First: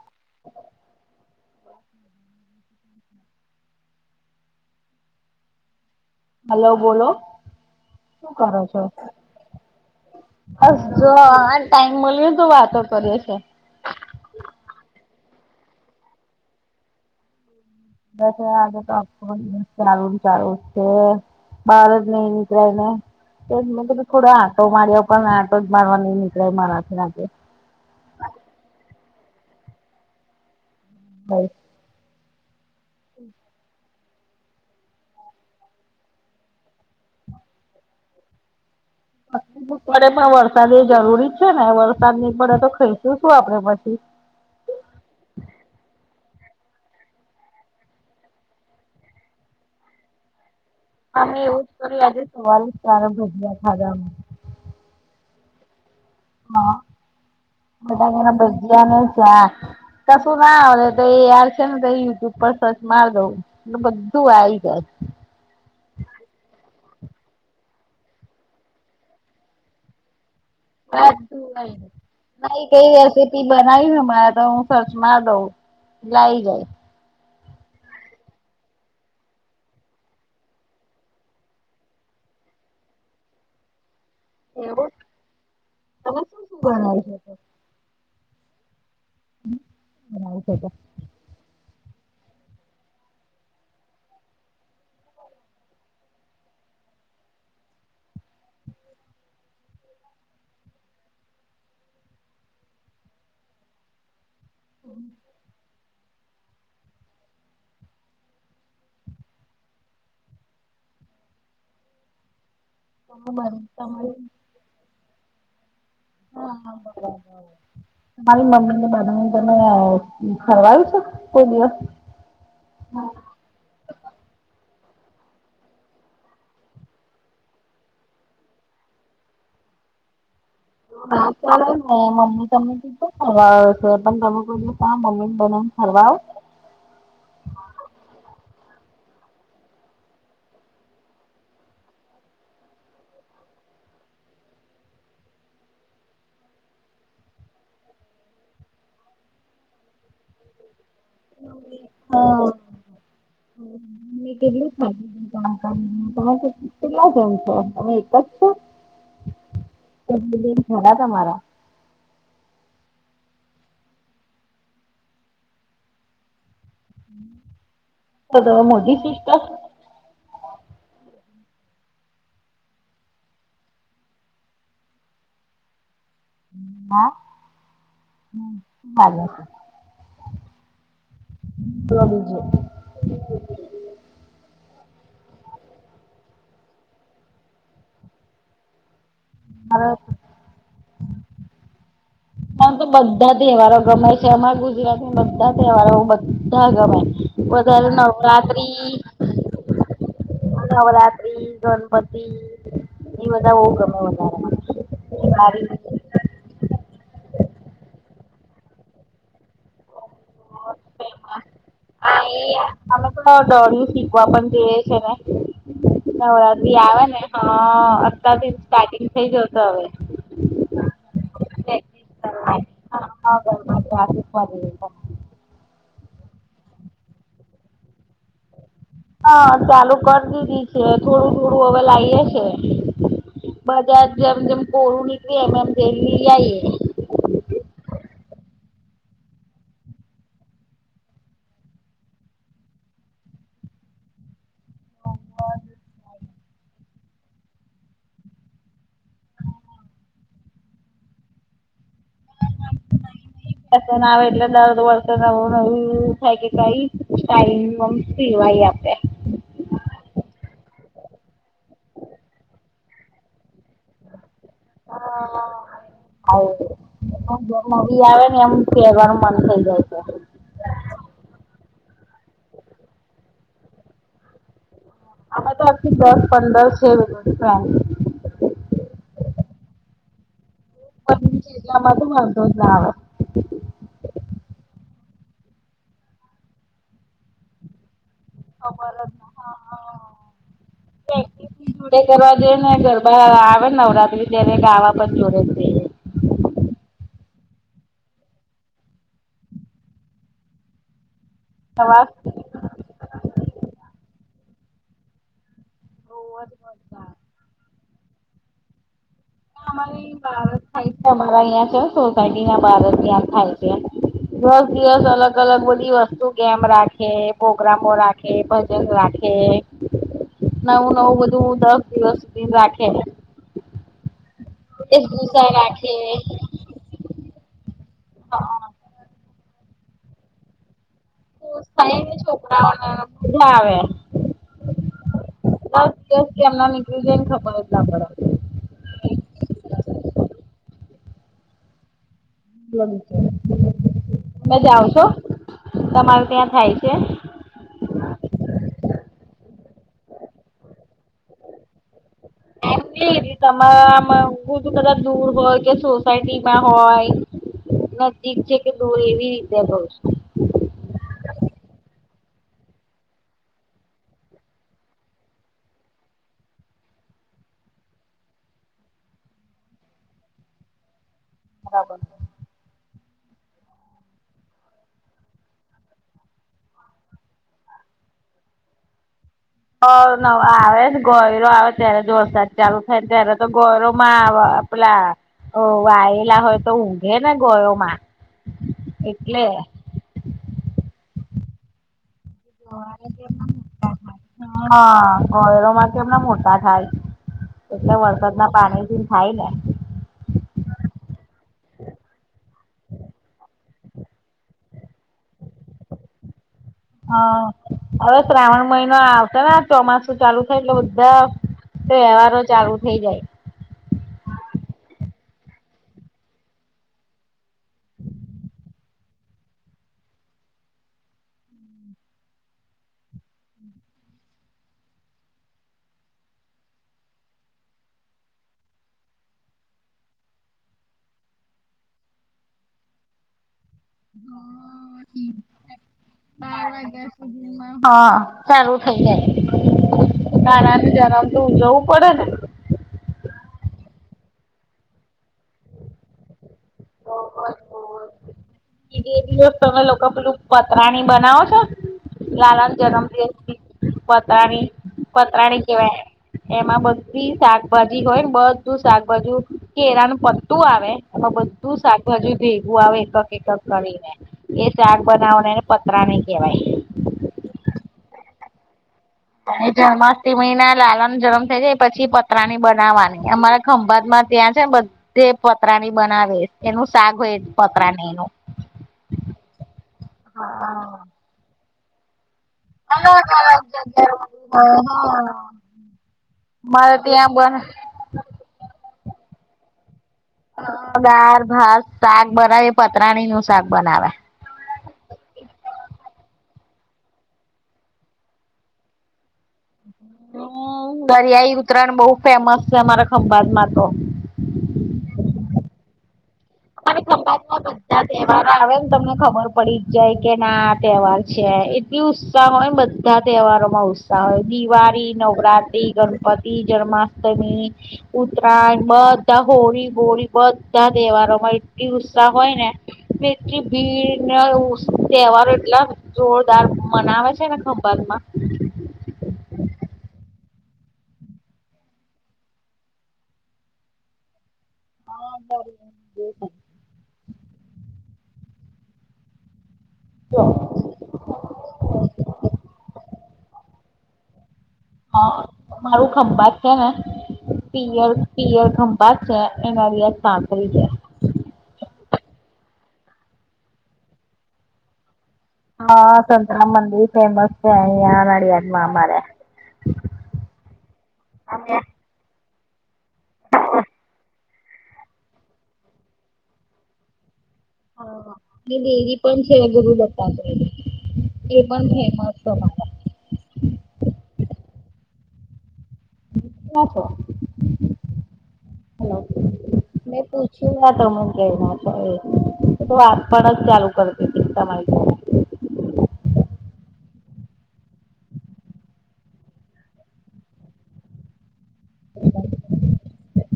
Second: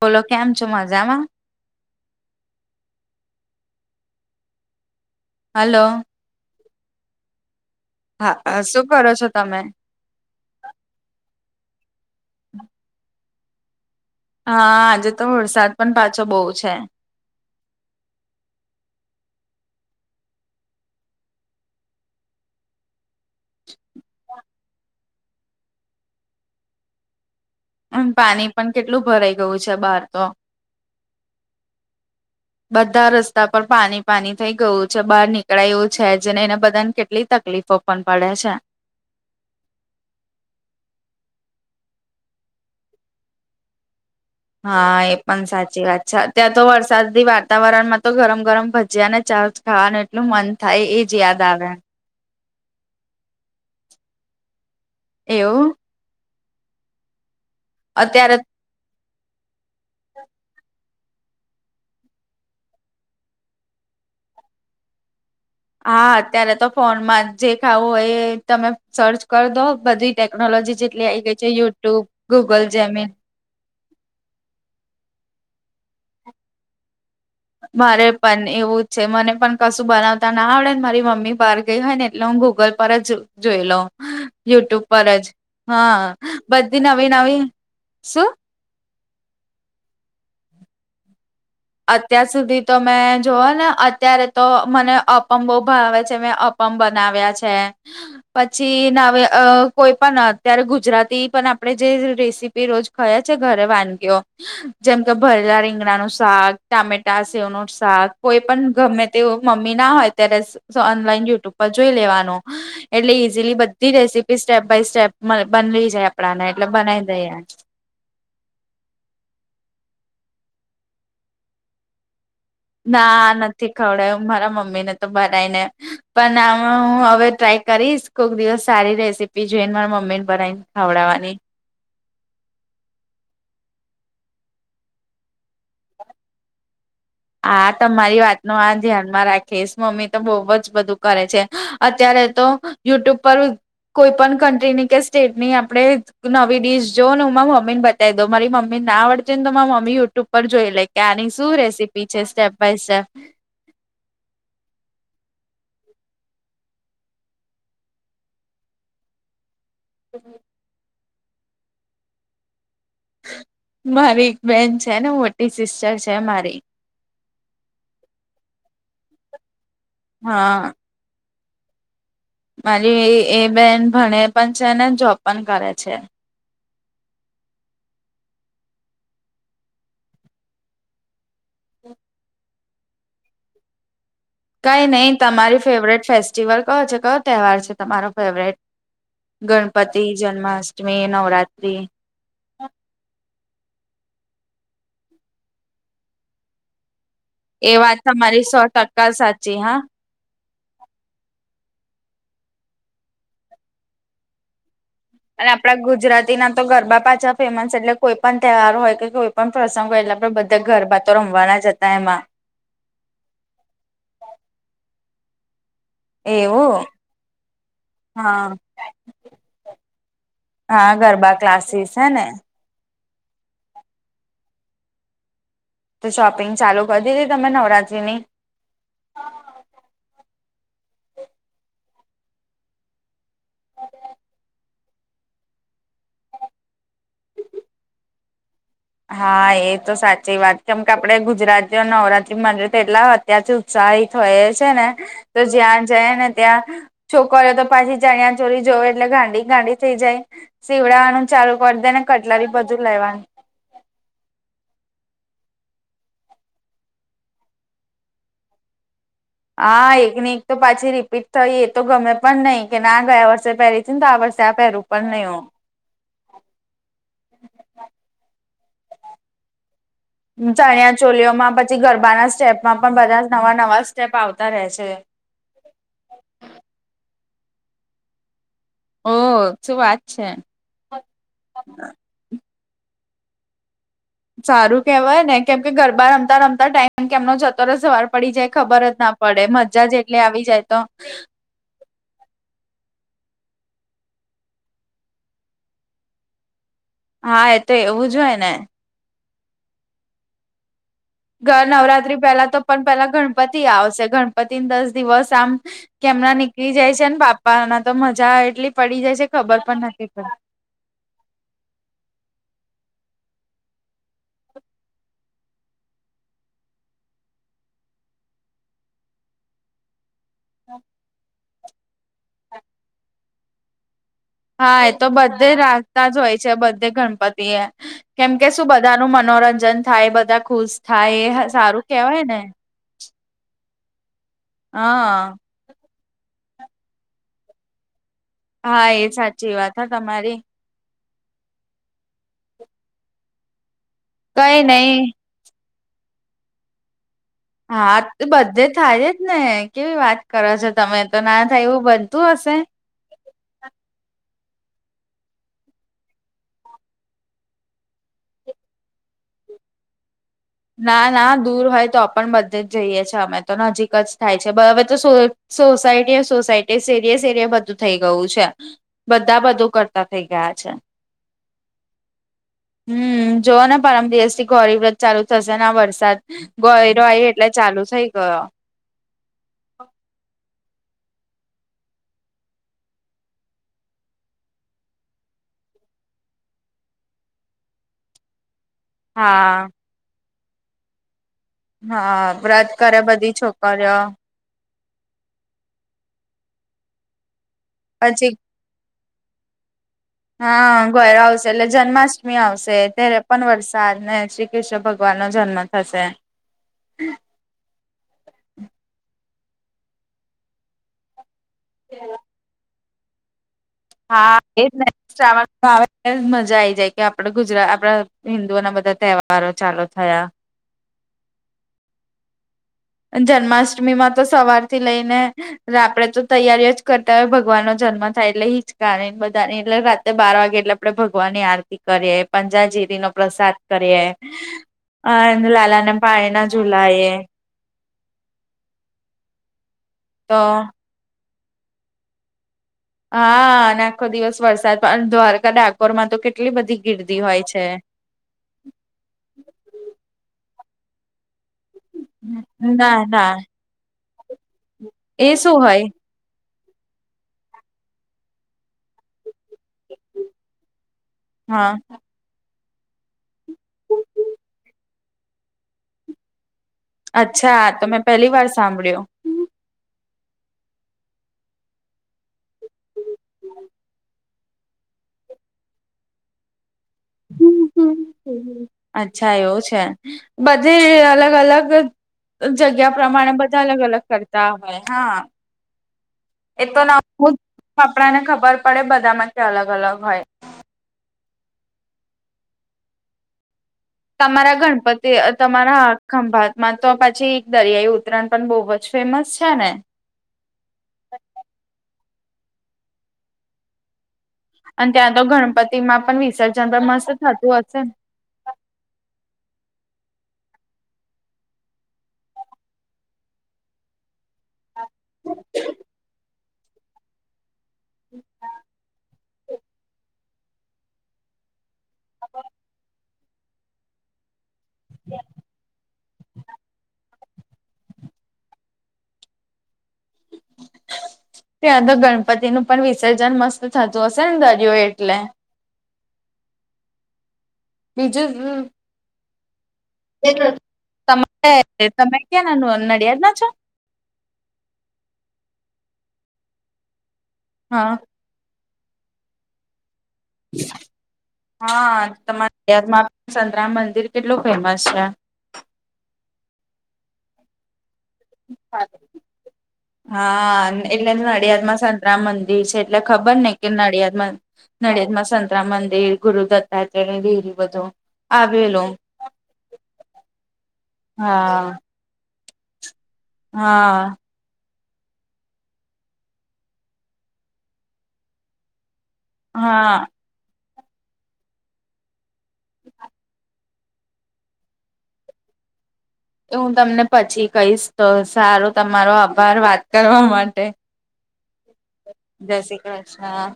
બોલો કેમ છો મજામાં [inaudible] હલો હલો બોલો શું હા કરો છો? શું કરો તમે? હસ જો આ ટાઈમ મળ્યો તો વાતો કરી હશે હા આજે તો વરસાદ પણ પાછો બોવ છે બસ આતો [unintelligible] બહાર જ નઈ નીકળાય ને એજ મ થોડો આંટો માર્યા પણ ને આટો જ મારવા નઈ નીકળે મારાથી આજે અન પાણી પણ કેટલું ભરાઈ ગયું છે બહાર તો બસ બધા રસ્તા પર પાણી પાની થઈ ગયું છે બહાર નીકળાયું છે જેને એને બધાને કેટલી તકલીફો પણ પડે છે પડે પણ વરસાદ એ જરૂરી છે ને વરસાદ ની પડે તો ખાઈશું શું આપડે પછી હા એ પણ સાચી વાત છે અ ત્યાં તો વરસાદી વાતાવરણમાં તો ગરમ ગરમ ભજીયા ને ચા ખાવાનું એટલું મન થાય એજ યાદ આવે હવારે જ તારા ભજ્યા ખાદા અમે એવું હા બધા અત્યારે બના ભજ્યા ને ચા કસું ના આવે તો એ યાર [unintelligible] બધું આવી જાય હા અત્યારે તો ફોનમાં જે ખાવું હોય એ તમે સર્ચ કરી દો બધી ટેકનોલોજી જેટલી આવી ગઈ છે બધું આઈ જાય. યુટ્યુબ ના ગુગલ કઈ જેમીન એ રેસીપી બનાવી હમણાં તો હું સર્ચ માર દઉં એટલે આવી જાય મારે પણ એવું જ છે મને પણ કશું બનાવતા ના આવડે ને મારી મમ્મી બહાર ગઈ હોય ને એટલે હું ગૂગલ પર જ જોઈ લો યુટ્યુબ પર જ હા બધી બનાવી નવી શકો નવી શું [unintelligible] અત્યાર સુધી તો મેં જોવ ને અત્યારે તો મને અપમ બો ભાવે છે મેં અપ પમ બનાવ્યા છે પછી નાવે કોઈ પણ અત્યારે ગુજરાતી પણ આપડે જે રેસીપી રોજ ખયા છે ઘરે વાનગીઓ જેમ કે ભરેલા રીંગણાનું શાક ટામેટા સેવનું શાક કોઈ પણ ગમે તે મમ્મી ના હોય ત્યારે ઓનલાઈન યુટ્યુબ પર જોઈ લેવાનું એટલે ઇઝીલી તમારી બધી રેસીપી સ્ટેપ બાય સ્ટેપ બનલી જાય આપડાને એટલે બનાવી દઈએ તમારી મમ્મી ને બનાવીને તમે ખવડાવ્યું છે કોઈ દિવસ ના નથી ખવડાવ્યું મારા મમ્મી ને તો બનાઈને પણ આમાં હું હવે ટ્રાય કરીશ કોક દિવસ સારી રેસીપી જોઈ ને મારા મમ્મી ને બનાવીને ખવડાવવાની એવુ ના ચાલે ને [unintelligible] હા તમારી વાત ન આ ધ્યાનમાં રાખીશ મમ્મી તો બહુ જ બધું કરે છે અત્યારે તો- યુટ્યુબ પર કોઈ પણ કન્ટ્રી ની કે સ્ટેટની આપડે નવી ડીશ જો ને ઉમાં મમીન બ- જો મારી મમ્મી ના આવડે ને તો મા મમ્મી યુટ્યુબ પર જોઈ લે કે આની શું રેસીપી પીછે સ્ટેપ બાય સ્ટેપ- હ [inaudible] કેટલું જાણકારી કે કેટલા જેમ છેો તમે એક જ છો- [inaudible] થડા તમારા- મારી એક બેન છે ને મોટી સિસ્ટર છે મારી- બે મોટી સિસ્ટર હા મારી એ બેન ભણે પણ છે ને જોબ પણ કરે છે. હા હ [unintelligible] શે છે સ્મી છેું [unintelligible] કઈ નહી તમારી ફેવરેટ ફેસ્ટિવલ કયો છે કયો તહેવાર છે તમારો ફેવરેટ મારા ગણપતિ જન્માષ્ટમી નવરાત્રી - આમ તો બધા તહેવારો ગમે છે. અમારા ગુજરાતમાં બધા તહેવારો બધા ગમે- એ વધારે વાત તમારી સો નવરાત્રી ટકા સાચી હા નવરાત્રી ગણપતિ નવેતા હમ વધારે અને દિવાળી આપડા ગુજરાતી ના તો ગરબા પાછા ફેમસ એટલે કોઈ પણ તહેવાર હોય કે કોઈ પણ પ્રસંગ હો એટલા બધા ગરબા તો રમવાના જ હતા આ એમાં- એ અમે થોડા દોર શીખવા પણ જેઈએ છે ને નવરાતી એવું આવે ને હ અતથી હા સ્ટાર્ટિંગ થઈ જ તો હવે- હા ગરબા ક્લાસીસ હે ને- હાા આધિકવા [unintelligible] તો શોપિંગ ચાલુ કરી દીધી તમે નવરાત્રી ની- હા ચાલુ કરી દીધી છે થોડું થોડું હવે લાવએ છે. બધા જેમ જેમ કોરું નીકળ એમ એમ દેહી આઈએ- હા એ તો સાચી વાત કેમ કે આપડે ગુજરાતી નવરાત્રી મંદિર કેટલા- ત્યાંથી ઉત્સાહિત હોય છે ને તો જ્યાં જઈ ને ત્યાં- છોકરો તો પાછી ચણ્યા ચોરી જોયો એટલે ગાંડી ગાંડી થઈ જાય. સીવડાવાનું ચાલુ કરી દે ને કટલારી બધું લેવાનું- પ ના આવે એટલે દરદ વર્ષ નવું નવું થાય કે કઈ ટાઈમ- સિવાય આપે- હા એક ને એક તો પાછી રીપીટ થઈ એ તો ગમે પણ નહીિ કે ના ગયા વર્ષે પહેલીથી ને તો આ વર્ષે- ત પહેરું પણ નહી હો? જેમ ન આવે ને એમ કહેરવાનું મન થઈ જાય છે. ચણિયા ચોલીઓમાં પછી ગરબાના સ્ટેપમાં પણ બધા નવા નવા સ્ટેપ આવતા રહે છે. આમે તો અખ દસ પંદર છ વગ રૂપિયા- ઓહ શું વાત છે? પમાં તો વાંધો- સારું કેહેવાય ને કેમ કે ગરબા રમતા રમતા ટાઈમ કે એમનો જતો રહેશેવાર- પડી જાય ખબર જ ના પડે મજા જે એટલે આવી જાય તો- ડે કરવા જઈ ને ગરબા આવે ને નવરાત્રી ત્યારે ગાવા પણ જોડે જ છે. હા એ તો એવું જ હોય ને- ઘર સવાર નવરાત્રી પહેલા તો પણ પેલા ગણપતિ આવશે ગણપતિ દસ દિવસ આમ- કેમના નીકળી જાય છેને પાપાના તો મજા એટલી પડી જાય છે. ખબર પણ અમારે નથી પડતી બાારત થાય છે અમારા અહં છે સોસાયટી ના બારત ત્યાં થાય છે. દસ દિવસ અલગ અલગ બધી વસ્તુ કેમ રાખે પ્રોગ્રામો રાખે- એ પજસ રાખે [inaudible] નવું નવું બધું દસ દિવસ સુધી રાખે હા એ એક તો ભૂસા બધે રાખે રાખતા જ હોય છે બધે ગણપતિ એ કેમ કે શું બધા ન મનોરંજન થાય બધા ખુશ થાય. સારું કેવાય ને છોકરાઓને મજા આવે હા સ કે એમના નીકળી જાયને ખબર એટલા પડ હા એ સાચી વાત હ તમારી તમે કઈ જાઓ નઈ છો તમારું ત્યાં થાય છે. હા બધે થાય જ ને કેવી વાત કરો છો, તમે તો ના થાય એવું બનતું હશે. એ તમારા આમ બધું કદાચ દૂર હોય, કે સોસાયટીમાં હોય. નજીક છે કે દૂર એવી રીતે્યા બ ના ના દૂર હોય તો પણ બધે જ જઈએ છ છેએ અમે તો નજીક જ થાય છે, હવે તો સોસાયટી સોસાયટી સેરીિ સ એરીિય બધું થઇ ગયું છે. બધા બધું કરતા થઇ ગયા છે. રારાબ હમ જોઓ ને પરમ દિવસ થી ગોરી વ્રત ચાલુ થશે ના વરસાદ ગયરોય એટલે ચાલુ થઇ ગયો. હ ન આવે ગોયરો આવે ત્યારે જોરસાજ ચાલુ થાયને ત્યારે તો ગોયરો માં આવે પલા વાયલા હોય, તો ઊઘે ને ગયોમા [unintelligible] એટલે હા વ્રત કરે બધી છોકરીઓ. હા ગરોમાં કે એમને મોતા થાય એટલે પછી વરસાદ ના પાણીથી. થાઈને હા ગયયો આવશે એટલે જન્માષ્ટમી આવશે ત્યારે પણ વરસાદ ને શ્રી કૃષ્ણ ભગવાન નો જન્મ થશે હા હવે શ્રાવણ મહિનો આવતા ને ચોમાસું ચાલુ થાય એટલે બધા તો વહેવારો ચાલુ થઇ જાય. હા એાવ મજા આ આવી જાય કે આપડ ગુજરાત આપડા હિન્દુઓ ના બધા તહેવારો ચાલુ થયા. જન્માષ્ટમી માં તો સવારથી લઈને આપડે તો તૈયારીઓ જ કરતા હોય ભગવાન નો જન્મ થાય એટલે હિચકા બધા ની એટલે રાત્રે બાર વાગે એટલે આપડણે ભગવાનની આરતી કરીએ પંજાજીરીનોો પ્રસાદ કરી લાલાને પાાય ના ઝુલાય હા સારું થઈ તો જાય કાર ત્યારે આમ તો જવું પડે ને હા આખો દિવસ વરસાદડ દ્વારકા ડાકોોર માં તો કેટલી બધી ગિરદી હોય છે. બે દિવસ તમે લોકો પેલું પતરાની બનાવો છો. લલાનો ના જન્મદિિવસ ના પત્રરાાણી એ શું પત્રરાાણી હોય કેવા એમાં બધી શાકભાજી હોય ને બધું શાકભાજુ કેરાનું પટ્ટું આવે એમાં હા બધું સા બજુ ભેગું આવે એક એકક કરીને એ શાક બનાવવાને એને પતરા નને કહેવાય. અચ્છા તો મેં પહેલી વાર સાંભળ્યો જન્માષ્ટમી ના લાલા ન જન્મ થઈ જાય પછી પતરાની બનાવવાની અમારે ખંભાત માં ત્યાં છેને, બધે પતરાની બનાવીશ એનું સાગ પેજપત્રાની અચ્છા એવું છે, બધે હા અલગ અલગ જગ્યા અલગ પ્રમાણે બધા અલગ અલગ જગ્યા કરતા હોય હા એ તો મારે ના ત્યાં બને આપણાને ખબર પડે બધા માં અલગ અલગ હોય દાળ ભાત શાક બનાવી પતરાણી નું શાક બનાવાય તમારા ગણપતિ તમારા ખંભાતમાં તો પછી દરિયાઈ ઉતરાયણ પણ બહુ ફેમસ છે ને દરિયાઈ ઉત્તરાયણ બહુ ફેમસ છે અમારા ખંભાતમાં તો અને ત્યાં તો ગણપતિ માં પણ વિસર્જ અને ખબાત માં બધા જ તહેવાર આવે તમને ખબર પડી જ જાય કે ના તહેવાર છે એટલ ઉત્સાહ હોય ને બધા તહેવારોમાં ઉત્સાહ હોય દિવાળી નવરાત્રિ ગણપતિ જન્માષ્ટમીન ઉતરાયણ બધા હોળી બોળી બધા તહેવારોમાં ઉત્સાહ હોય ને એટલી ભીડ તહેવારો એટલા જોરદાર મનાવે છે ને ખંભત માં ત્યાં તો ગણપતિ નું પણ વિસર્જન મસ્ત થતું હશે ને દરિયો એટલે [inaudible] બીજું તમે તમે ક્યાં ના નડિયાદ ના છો. હા મારું ખંભા છે ને હા પિયર પિયર ખંભા છે એ નડિયાદ સાંંતળરી જાય હા તમારાયામાં સંતરામ મંદિર કેટલું ફેમસ છે. હા સંંતરામ મંદિર ફેમસ અહીંયાના જ હા એટલે નડિયાદમાં રામ મંદિર છે એટલે ખબર ને કે નડિયાદમાં નડિયાદમાં સંતરા મંદિર ગુરદત્તાત્ર બીર હ દેવી પણ શરગુરુ બ એ હા પણ ફેમસ હા છો હલો હા પૂછી ના ત અમુ કે ના છો વાત પણ જ ચાલુ કરતી હતી તમા હું તમને પછી કહીશ તો સારો તમારો આભાર વાત કરવા માટે જય શ્રી કૃષ્ણ